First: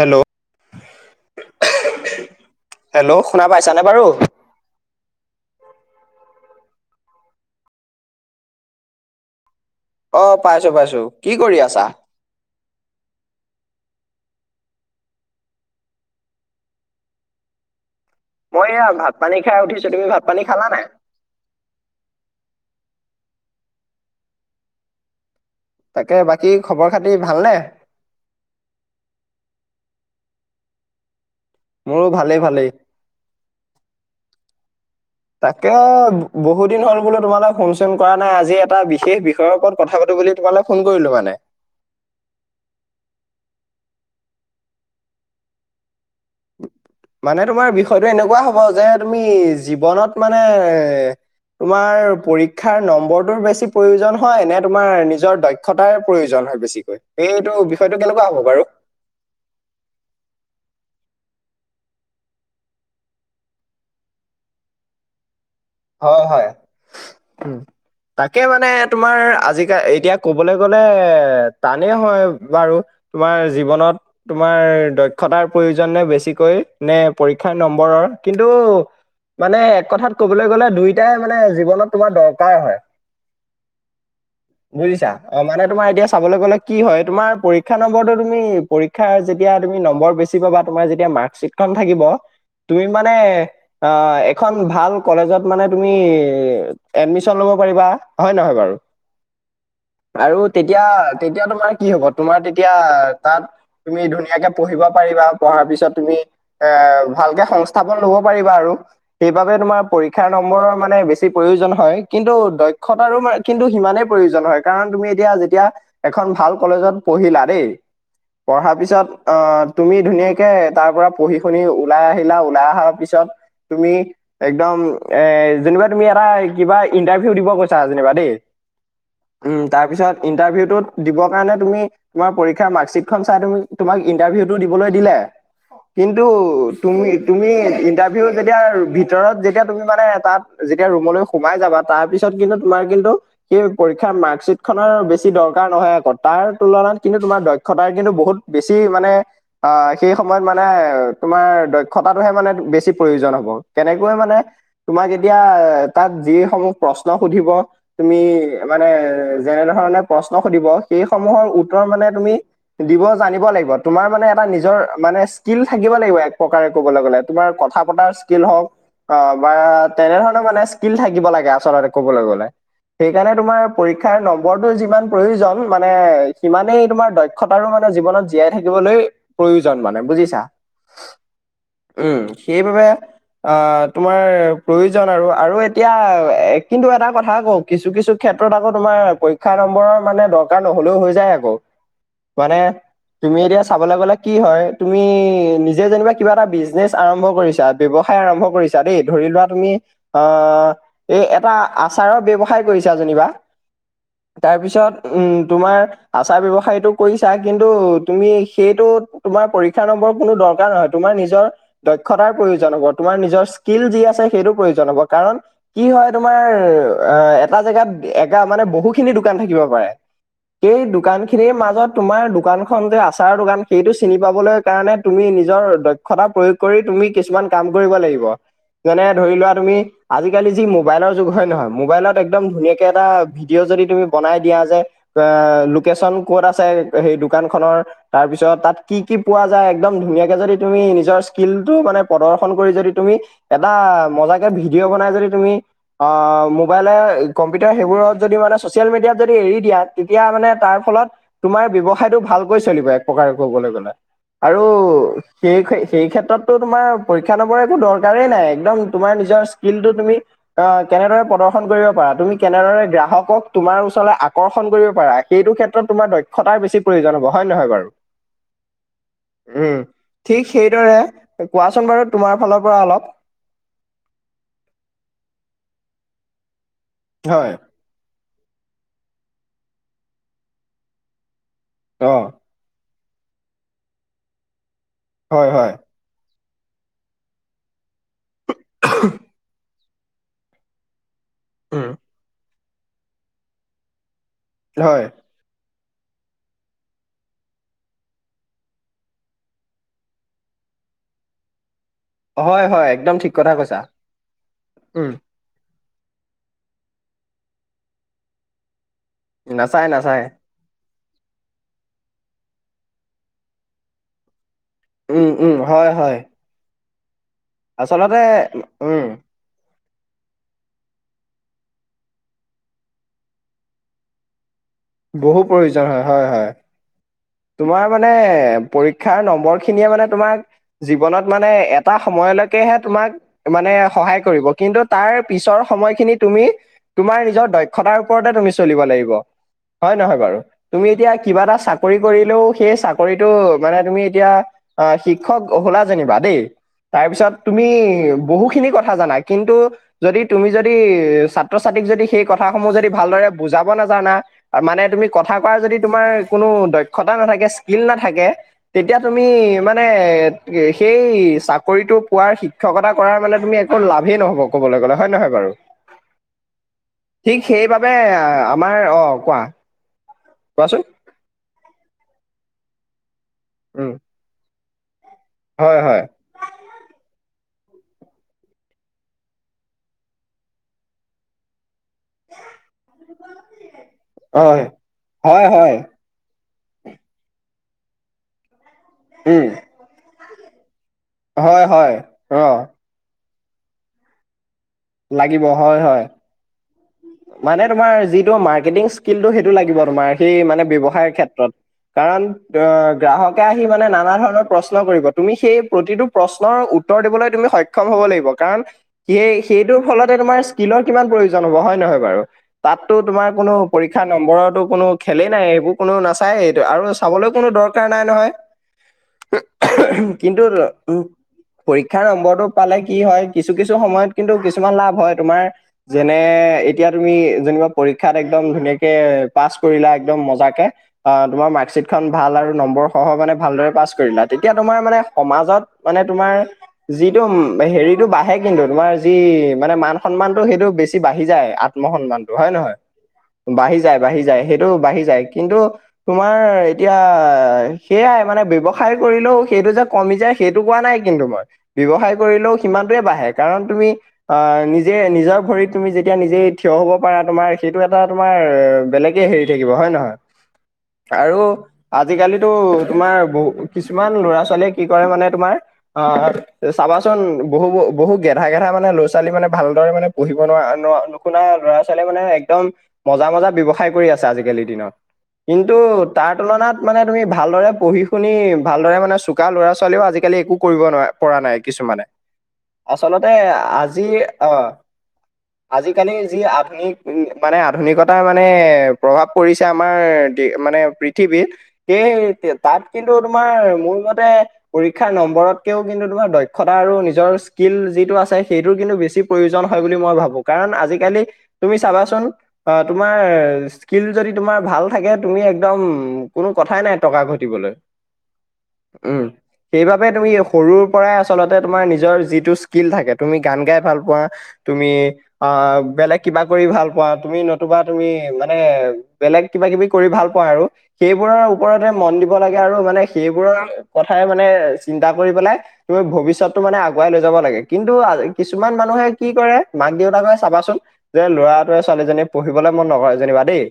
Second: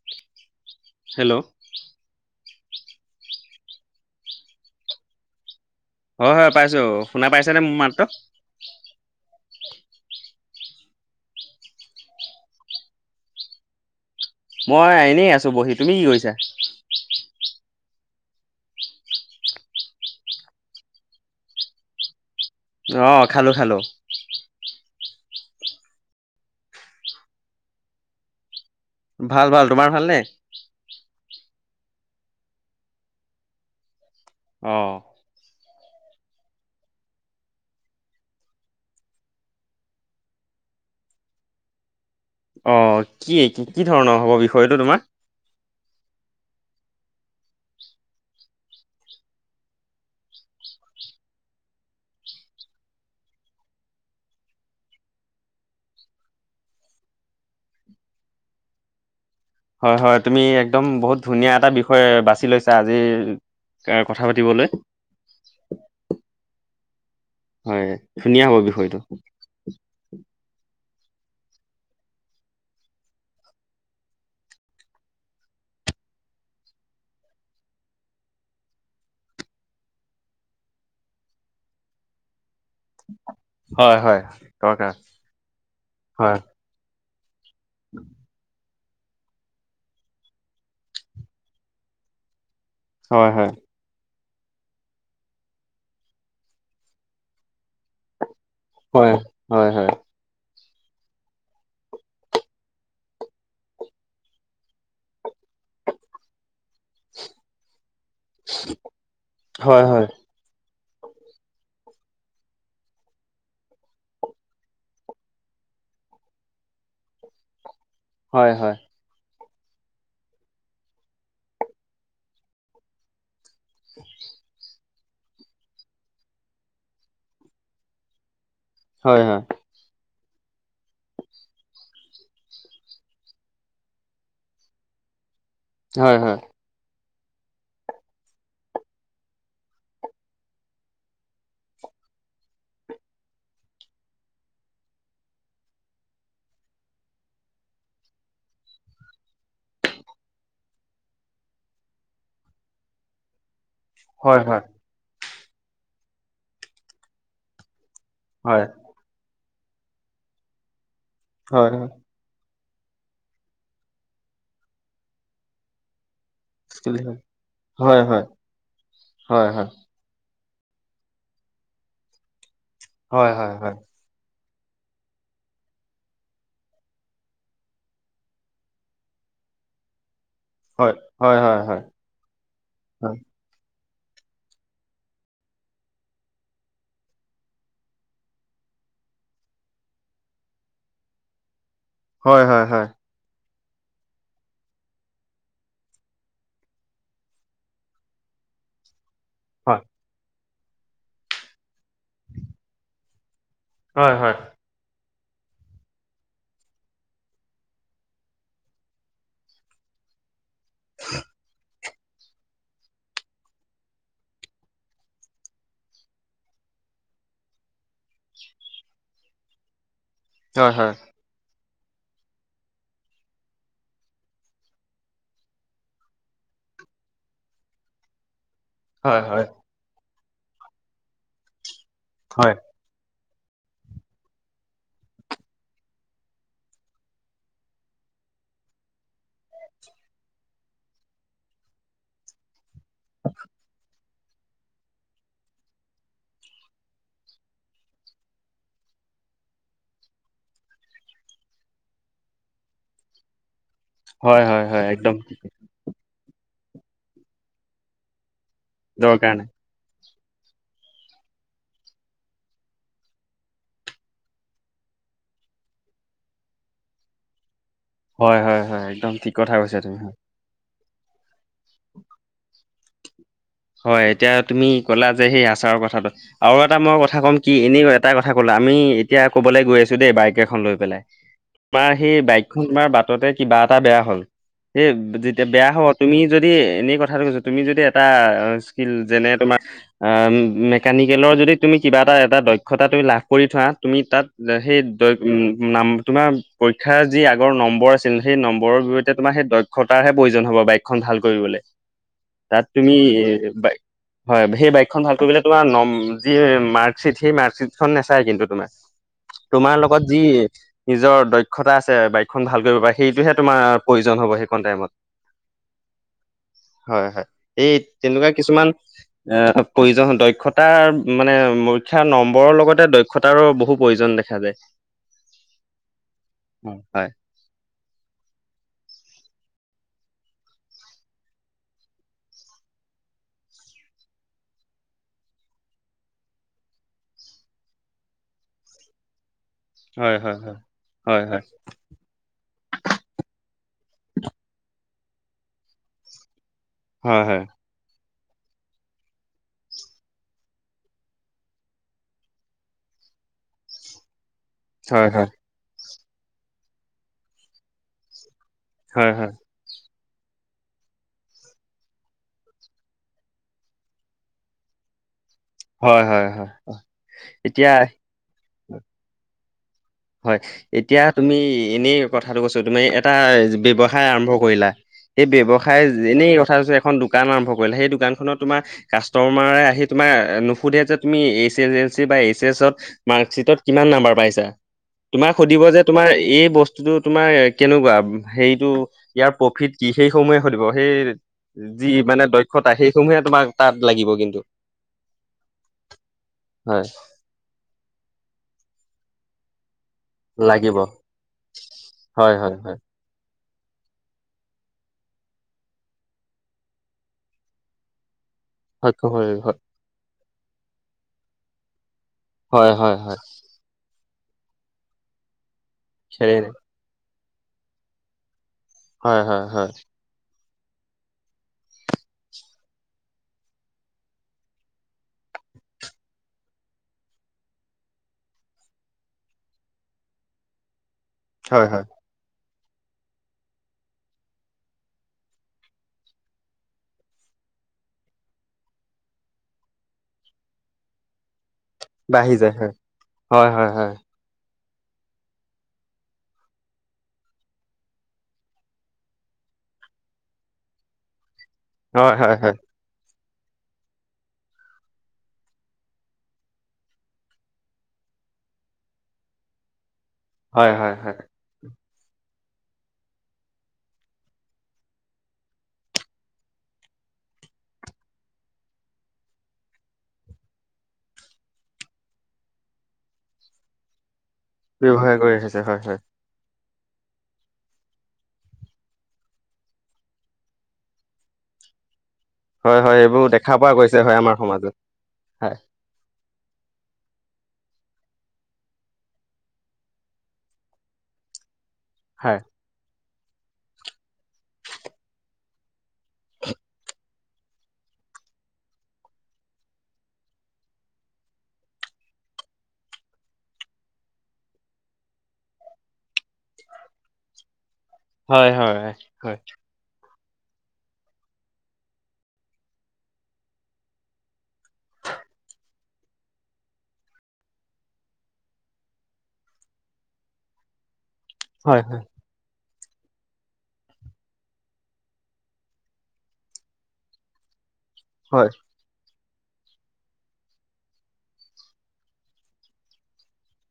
Hello hello hello শুনা পাইছানে বাৰু হয় হয় পাইছোঁ শুনা পাইছে নে মোৰ মাততো? অ পাইছোঁ পাইছোঁ। কি কৰি আছা? মই এনেই আছোঁ বহি। তুমি কি কৰিছা? মই এয়া ভাত পানী খাই উঠিছোঁ তুমি ভাত পানী খালা নাই? আহ খালোঁ খালোঁ। তাকে বাকী খবৰ খাতি ভালনে? ভাল ভাল তোমাৰ ভালনে? মোৰো ভালেই ভালেই। অ। তাকে বহু দিন হ'ল বোলোঁ তোমালোক ফোন চোন কৰা নাই আজি এটা বিশেষ বিষয়ৰ ওপৰত কথা পাতোঁ। বুলি তোমালৈ ফোন কৰিলোঁ মানে অহ কি কি ধৰণৰ হ'ব বিষয়টো তোমাৰ। মানে তোমাৰ বিষয়টো এনেকুৱা হ'ব যে তুমি জীৱনত মানে এ তোমাৰ পৰীক্ষাৰ নম্বৰটোৰ বেছি প্ৰয়োজন হয় নে তোমাৰ নিজৰ দক্ষতাৰ প্ৰয়োজন। হয় বেছিকৈ সেইটো বিষয়টো কেনেকুৱা হ'ব বাৰু? হয় হয় তুমি একদম বহুত ধুনীয়া এটা বিষয় বাছি লৈছা আজি। এ কথা পাতিবলৈ। হয় হয় উম। হয় তাকে ধুনীয়া হ'ব মানে বিষয়টো তোমাৰ আজিকাল এতিয়া ক'বলৈ গ'লে- এ টানেই হয় বাৰু তোমাৰ জীৱনত তোমাৰ দক্ষতাৰ প্ৰয়োজন নে। বেছিকৈ নে পৰীক্ষাৰ নম্বৰ কিন্তু মানে কঠা কবলে গ'লে দুয়োটাই মানে জীৱনত তোমাৰ দৰ কাৰ হয় হয় হয় দৰকাৰ বুজিছা অ মানে তোমাৰ এতিয়া হয় চাবলৈ গ'লে কি হয়? তোমাৰ পৰীক্ষা নম্বৰটো তুমি, শিক্ষাৰ যেতিয়া তুমি নম্বৰ বেচি পাবা তোমাৰ যেতিয়া মাৰ্কশ্বিট খন থাকিব। তুমি মানে হয় হয় অ এখন ভাল। কলেজত মানে তুমি এডমিচন ল'ব পাৰিবা হয় নহয়। বাৰু হয় হয় হয়। আৰু তেতিয়া তেতিয়া তোমাৰ কি হ'ব তোমাৰ তেতিয়া তাত তুমি ধুনীয়াকে পঢ়িব পাৰিবা। তাৰপিছত তুমি? এ ভালকে সংস্থাপন ল'ব পাৰিবা আৰু সেইবাবে তোমাৰ হয় হয় পৰীক্ষা নম্বৰৰ মানে বেছি প্ৰয়োজন হয় কিন্তু দক্ষতাৰো কিন্তু সিমানেই প্ৰয়োজন হয় কাৰণ তুমি এতিয়া যেতিয়া। এখন ভাল কলেজত পঢ়িলা দেই হয় হয় পঢ়াৰ পিছত। আহ তুমি ধুনীয়াকে তাৰ পৰা পঢ়ি শুনি ওলাই আহিলা ওলাই অহাৰ পিছত। তুমি এক এ যেনিবা তুমি এটা কিবা ইন্টাৰভিউ দিব গৈছা যেনিবা দেই। হয় উম তাৰপিছত। ইন্টাৰভিউ দিবৰ কাৰণে তুমি তোমাৰ পৰীক্ষাৰ মাৰ্কশিট খন চাই তুমি তোমাক ইন্টাৰভিউ টো দিবলৈ দিলে। হয় হয় কিন্তু হয় তুমি তুমি ইন্টাৰভিউ যেতিয়া ভিতৰত যে তেতিয়া তুমি মানে তাত যেতিয়া ৰুমলৈ সোমাই যাবা তাৰ পিছত কিন্তু তোমাৰ কিন্তু সেই পৰীক্ষা মাৰ্কশ্বিট- খনৰ বেছি দৰকাৰ নহয় আকৌ তাৰ তুলনাত কিন্তু তোমাৰ দক্ষতাৰ কিন্তু বহুত বেছি মানে। অ সেই সময়ত মানে তোমাৰ দক্ষতাটোহে মানে বেছি প্ৰয়োজন হ'ব। কেনেকৈ মানে হয় হয় তোমাক এতিয়া তাত যিসমূহ প্ৰশ্ন সুধিব। তুমি হয় মানে যেনে ধৰণে প্ৰশ্ন সুধিব সেইসমূহৰ হয় উত্তৰ মানে তুমি। দিব জানিব লাগিব তোমাৰ মানে এটা নিজৰ মানে স্কিল থাকিব লাগিব এক প্ৰকাৰে হয় ক'বলৈ গ'লে তোমাৰ কথা হয় হয় হয় পতাৰ স্কিল হওঁক অ হয় হয় হয় হয় বা তেনে ধৰণৰ মানে ইচকিল থাকিব লাগে আচলতে ক'বলৈ গ'লে হয় সেইকাৰণে হয় তোমাৰ হয় পৰীক্ষা নম্বৰ খবৰটো যিমান প্ৰয়োজন মানে সিমানেই তোমাৰ দক্ষতাৰো মানে জীৱনত জীয়াই থাকিবলৈ। প্ৰয়োজন মানে বুজিচা হয়, হয়, হয়, হয়, উ সেইবাবে হয়, আ তোমাৰ প্ৰয়োজন আৰু আৰু এতিয়া কিন্তু এটা কথা আ কৌ কিছু কিছু ক্ষেত্ৰত আকৌ তোমাৰ পৰীক্ষা নম্বৰৰ মানে দৰকাৰ নহ'লেও হৈ যায় আকৌ হয়, হয়, মানে হয়, হয়, তুমি এতিয়া চাবলৈ গ'লে কি হয় তুমি নিজে যেনিবা কিবা এটা বিজনেচ আৰম্ভ কৰিছা ব্যৱসায় আৰম্ভ কৰিছা ছা দেই ধৰি লোৱা তুমি হয়। অ এই এটা আচাৰৰ ব্যৱসায় কৰিছা যেনিবা হয়, হয়, হয়, তাৰপিছত। উম তোমাৰ আচাৰ ব্যয়ৱসায়টো কৰিছা কিন্তু তুমি সেইটো তোমাৰ পৰীক্ষা ন কোনো দৰকাৰ নহয় তোমাৰ নিজৰ দক্ষতাৰ প্ৰয়োজন হ'ব তোমাৰ নিজৰ ষ্টিল যি আছে সেইটো প্ৰয়োজন হব কাৰণ কি হয় তোমাৰ এটা জেগাত মানে বহুখিনি দোকান থাকিব পাৰে সেই দোকান খিনিৰ মাজত তোমাৰ দোকানখন যে আচাৰৰ দোকান সেইটো চিনি পাবলৈ কাৰণে তুমি নিজৰ দক্ষতা প্ৰয়োগ কৰি তুমি কিছুমান কাম কৰিব লাগিব। যেনে হয়, ধৰি লোৱা তুমি আজিকালি যি মোবাইলৰ যুগ হয় নহয় মোবাইলত একদম হয়, ধুনীয়াকে এটা ভিডিঅ' যদি তুমি বনাই দিয়া যে লোকেশচন ক'ত আছে সেই দোকান খনৰ তাৰছ তাৰ পিছত তাত কি কি পোৱা যায় একদম ধুনীয়াকে যদি তুমি নিজৰ স্কিল টো মানে প্ৰদৰ্শন কৰি যদি তুমি এটা মজাকে ভিডিঅ' বনাই যদি তুমি অ মোবাইলে কম্পিউটাৰ সেইবোৰত যদি ম চচিয়েল মিডিয়াত যদি এৰি দিয়া তেতিয়া মানে তাৰ ফলত তোমাৰ ব্যয়ৱসায়টো ভালকৈ চলিব এক প্ৰকাৰে ক'বলৈ গলে হয়, আৰু হয়, হয়, একদম সেই সেই ক্ষেত্ৰতটো তোমাৰ পৰীক্ষা লবৰ একো দৰকাৰেই নাই একদম তোমাৰ দৰকাৰ নিজৰ নাই। স্কিল টো তুমি অ কেনেদৰে প্ৰদৰ্শন কৰিব পাৰা তুমি কেনেদৰে গ্ৰাহকক তোমাৰ ওচৰলৈ আকৰ্ষণ কৰিব পাৰা সেইটো ক্ষেত্ৰত তোমাৰ দক্ষতাৰ বেছি প্ৰয়োজন হব হয় নহয় বু হয় হয় হয় একদম ঠিক কথা কৈছা তুমি হয় ঠিক সেইদৰে কোৱাচোন বাৰু তোমাৰ ফালৰ পৰা অলপ হয় এতিয়া তুমি ক'লা যে সেই আচাৰৰ কথাটো আৰু এটা মই কথা ক'ম হয় কি এনে এটা কথা কথা কলা আমি এতিয়া কবলৈ গৈ আছো দেই বাইক এখন লৈ পেলাই তোমাৰ অ সেই বাইকখন তোমাৰ তে কিবা এটা বেয়া হ'ল সেই যেতিয়া হয় বেয়া হয় হব তুমি যদি এনে কঠাটো কৈছোঁ তুমি যদি এটা ইচকিল যেনে তোমাৰ আ মেকানিক কেলৰ যদি তুমি উম কিবা এটা এটা দক্ষতা তুমি লাভ কৰি থোৱা তুমি তাত সেই হয় নাম তোমাৰ পৰীক্ষাৰ যি আগৰ নম্বৰ আছিল সেই নম্বৰৰ বিৰুদ্ধে তোমাৰ সেই দক্ষতাৰ হে প্ৰয়োজন হ'ব। বাইকখন ভাল কৰিবলে। হয় হয় একদম ঠিক। কথা বাই কৈছা। হয় সেই বাইকখন উম ভাল কৰিবলৈ তোমাৰ নম যি মাৰ্কশিট সেই মাৰ্কশিট খন নেচায় কিন্তু তোমাৰ তোমাৰ নাচাই লগত যি নাচাই নিজৰ দক্ষতা আছে বাইকখন ভাল কৰিব পাৰে সেইটোহে তোমাৰ প্ৰয়োজন হ'ব সেই উম উম হয় হয়। হয় হয় এই আচলতে তেনেকুৱা কিছুমান অ। উম প্ৰয়োজন দক্ষতাৰ মানে মৰীক্ষাৰ নম্বৰৰ লগতে দক্ষতাৰো বহু প্ৰয়োজন দেখা যায়। বহু প্ৰয়োজন হয় হয় হয় হয় তোমাৰ মানে পৰীক্ষাৰ নম্বৰ খিনিয়ে মানে তোমাক জীৱনত মানে এটা সময়লৈকেহে তোমাক মানে সহায় কৰিব। কিন্তু তাৰ পিছৰ সময়খিনি তুমি তোমাৰ নিজৰ দক্ষতাৰ ওপৰতে তুমি চলিব লাগিব। হয় নহয় বাৰু তুমি এতিয়া কিবা এটা চাকৰি কৰিলেও সেই চাকৰিটো মানে তুমি এতিয়া অ শিক্ষক হলা যেনিবা দেই হয় তাৰপিছত হয় তুমি বহু খিনি কথা জানা কিন্তু যদি তুমি যদি ছাত্ৰ ছাত্ৰীক যদি সেই কথাসমূহ যদি ভালদৰে বুজাব নাজানা। মানে তুমি হয় হয় কথা কোৱা যদি তোমাৰ কোনো দক্ষতা নাথাকে স্কিল নাথাকে তেতিয়া হয় তুমি হয় মানে? এ সেই চাকৰিতটো পোৱাৰ শিক্ষকতা কৰাৰ মানে তুমি একো লাভে নহ'ব ক'বলে গ'লে হয় নহয় বাৰু হয় হয় হয় হয় ঠিক এতিয়া সেইবাবে আমাৰ অ কোৱা? হয় কোৱাচোন এতিয়া তুমি এনেই কথাটো কৈছোঁ তুমি এটা উম ব্যৱসায় আৰম্ভ কৰিলা। সেই হয় ব্যৱসায় হয় এনেই কথা কৈছোঁ এখন দোকান আৰম্ভ সেই দোকানখনত তোমাৰ কাষ্টমাৰে আহি তোমাৰ নুসুধে যে তুমি চি পায় এইছ এছত মাক্সিত কিমান নাম্বাৰ পাইছা, অ' তোমাক হয় সুধিব হয় যে তোমাৰ এই এই বস্তুতটো তোমাৰ কেনেকুৱা হেৰিতটো ইয়াৰ উম প্ৰফিট কি সেইসমূহে সুধিব। সেই হয় হয় যি মানে অ' দক্ষতা সেইসমূহে তোমাক তাত লাগিব কিন্তু। লাগিব হয় হয় হয় মানে তোমাৰ যি মাৰ্কেটিং স্কিলটো সেই সেইটো লাগিব তোমাৰ সেই মানে লাগিব ব্যৱসায় ক্ষেত্ৰত কাৰণ হয় হয় অ হয় গ্ৰাহক আহি মানে নানা ধৰণৰ প্ৰশ্ন কৰিব তুমি সেই প্ৰতিটো প্ৰশ্নৰ উত্তৰ দিবলৈ তুমি সক্ষম হ'ব লাগিব। কাৰণ সক্ষম হয় সেই হয় সেইটোৰ ফলতে তোমাৰ স্কিলৰ কিমান প্ৰয়োজন হ'ব হয় নহয়। বাৰু হয় হয় তাততো হয় তোমাৰ কোনো পৰীক্ষা নম্বৰতো কোনো খেলেই নাই এইবোৰ। কোনো খেৰে নাচায় এইটো আৰু চাবলৈ কোনো দৰকাৰ নাই নহয়। হয় হয় হয়। [inaudible] পৰীক্ষাৰ নম্বৰটো পালে কি হয় কিছু কিছু সময়ত কিন্তু কিছুমান লাভ হয় তোমাৰ। যেনে, এতিয়া তুমি যেনিবা পৰীক্ষাত একদম ধুনীয়াকে পাছ কৰিলা একদম মজাকে। অ তোমাৰ হয় হয় মাৰ্কশ্বিট খন ভাল আৰু। নম্বৰ সৰহ মানে ভালদৰে পাছ কৰিলা তেতিয়া তোমাৰ মানে সমাজত মানে তোমাৰ যিটো হেৰিটো বাঢ়ে কিন্তু তোমাৰ যি মানে মান সন্মানতটো সেইটো বেছি বাঢ়ি যায়। আত্ম সন্মানটো বাঢ়ি হয় যায় নহয়, হয় হয় বাঢ়ি হয় যায়, বাঢ়ি যায় সেইটো বাঢ়ি যায় কিন্তু তোমাৰ এতিয়া সেয়াই মানে ব্যৱসায় কৰিলেও সেইটো যে কমি যায় সেইটো কোৱা নাই কিন্তু মই। হয় ব্যৱসায় হয় কৰিলেও হয় সিমানটোয়ে বাঢ়ে কাৰণ তুমি আহ নিজে নিজৰ ভৰিত, তুমি যেতিয়া নিজেই থিয় হ'ব পাৰা তোমাৰ সেইটো এটা তোমাৰ বেলেগে হেৰি থাকিব হয় নহয়। হয় হয় হয়। আৰু আজিকালিতো তোমাৰ বহু কিছুমান ল'ৰা- ছোৱালীয়ে কি কৰে মানে তোমাৰ আহ চাবাচোন বহু বহু গেধা গেধা মানে ল'ৰা- ছোৱালী মানে ভালদৰে মানে পঢ়ি নোৱাৰা ন নুশুনা ল'ৰা -ছোৱালী মানে একদম মজা মজা ব্যয়ৱসায় কৰি আছে। আজিকালিৰ দিনত, ব্যৱহাৰ কৰি আহিছে কিন্তু হয় হয় তাৰ তুলনাত- মানে তুমি ভালদৰে পঢ়ি শুনি ভালদৰে মানে চোকা ল'ৰা -ছোৱালীও আজিকালি একো কৰিব নোৱা পৰা নাই কিছুমানে। হয় হয় এইবোৰ আচলতে দেখা পোৱা গৈছে আজি হয় আমাৰ আহ সমাজত হয় আজিকালি, যি আধুনিক মানে আধুনিকতাৰ মানে প্ৰভাৱ পৰিছে আমাৰ মানে পৃথিৱীত হে হয় এতিয়া তাত কিন্তু তোমাৰ মোৰ মতে পৰীক্ষাৰ নম্বৰতকেও কিন্তু তোমাৰ দক্ষতা আৰু নিজৰ স্কিল। যিটো আছে সেইটোৰ কিন্তু বেছি প্ৰয়োজন হয় বুলি মই ভাবোঁ। ভু কাৰণ আজিকালি তুমি চাবাচোন অ তোমাৰ স্কিল যদি তোমাৰ ভাল থাকে তু তুমি একদম কোনো কথাই নাই টকা ঘটিবলৈ। হয় হয়। এপে তুমি সৰুৰ পৰাই আচলতে তোমাৰ নিজৰ যিটো স্কিল থাকে তুমি গান গাই ভাল পোৱা তুমি অ বেলেগ কিবা কৰি ভাল পোৱা তুমি নতুবা তুমি মানে বেলেগ কিবা কিবি কৰি ভাল, আৰু সেইবোৰৰ হয় ওপৰতে মন দিব লাগে। আৰু মানে সেইবোৰৰ কথাই মানে চিন্তা কৰি পেলাই তুমি ভৱিষ্যতটো মানে আগুৱাই লৈ যাব লাগে। কিন্তু হয় কিছুমান মানুহে কি কৰে মাক দেউত চাবাচোন যে ল'ৰাটোৱে ছোৱালীজনী পঢ়িবলৈ মন নকৰে যেনিবা। দেই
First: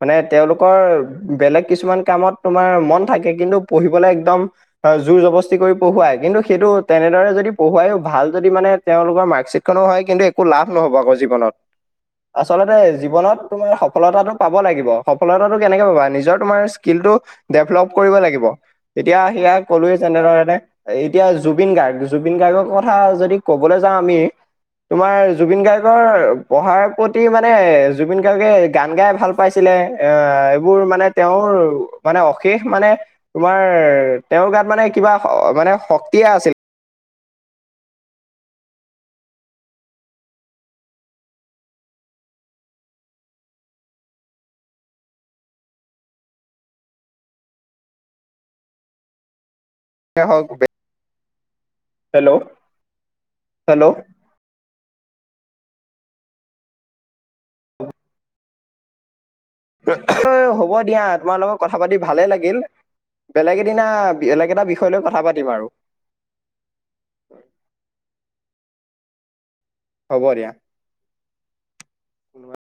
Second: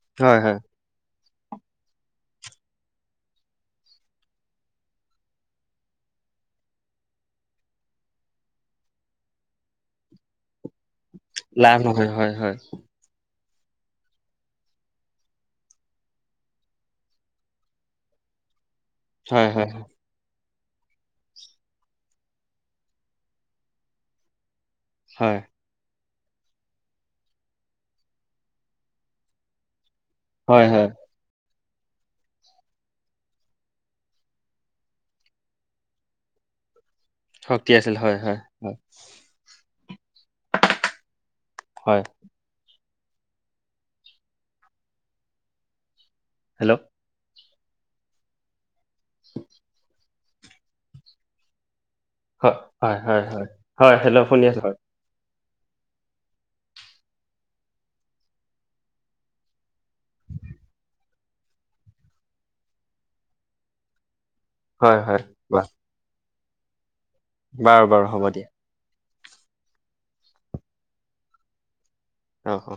মানে হয় হয় তেওঁলোকৰ বেলেগ কিছুমান কামত তোমাৰ মন থাকে কিন্তু পঢ়িবলে একদম জোৰ জবস্তি কৰি পঢ়োৱাই। কিন্তু সেইটো তেনেদৰে যদি পঢ়োৱাইও ভাল যদি মানে তেওঁলোকৰ মাৰ্কশ্বিট খনো হয় কিন্তু একো লাভ নহ'ব আকৌ জীৱনত লাভ নহয় হয় হয় আচলতে জীৱনত তোমাৰ সফলতাটো পাব লাগিব সফলতাটো কেনেকে পাবা নিজৰ তোমাৰ স্কিলটো ডেভলপ কৰিব লাগিব। তেতিয়া হয় সেয়া হয় ক'লোৱেই যেনেধৰনে। এতিয়া জুবিন গাৰ্গ জুবিন গাৰ্গৰ কথা যদি কবলৈ যাওঁ আমি তোমাৰ হয় ৰ পঢ়াৰ প্ৰতি মানে জুবিন গাৰ্গে গান গাই ভাল পাইছিলে, এ হয় এইবোৰ হয় মানে তেওঁৰ, মানে অশেষ মানে তোমাৰ তেওঁৰ গাত মানে কিবা মানে শক্তিয়ে আছিল। শক্তি আছিল হয় হয় হয়। হয়। হেল্ল'। তে হওক গে। হয় হয় হয় হয় হয় হেল্ল' শুনি আছো হয়। [inaudible] হ'ব দিয়া তোমাৰ লগত কথা পাতি ভালেই লাগিল বেলেগ এদিনা বেলেগ এটা বিষয় হয় লৈ হয় কথা পাতিম বাৰু আৰু। বাৰু বাৰু হ'ব দিয়া। হ'ব দিয়া। অ অ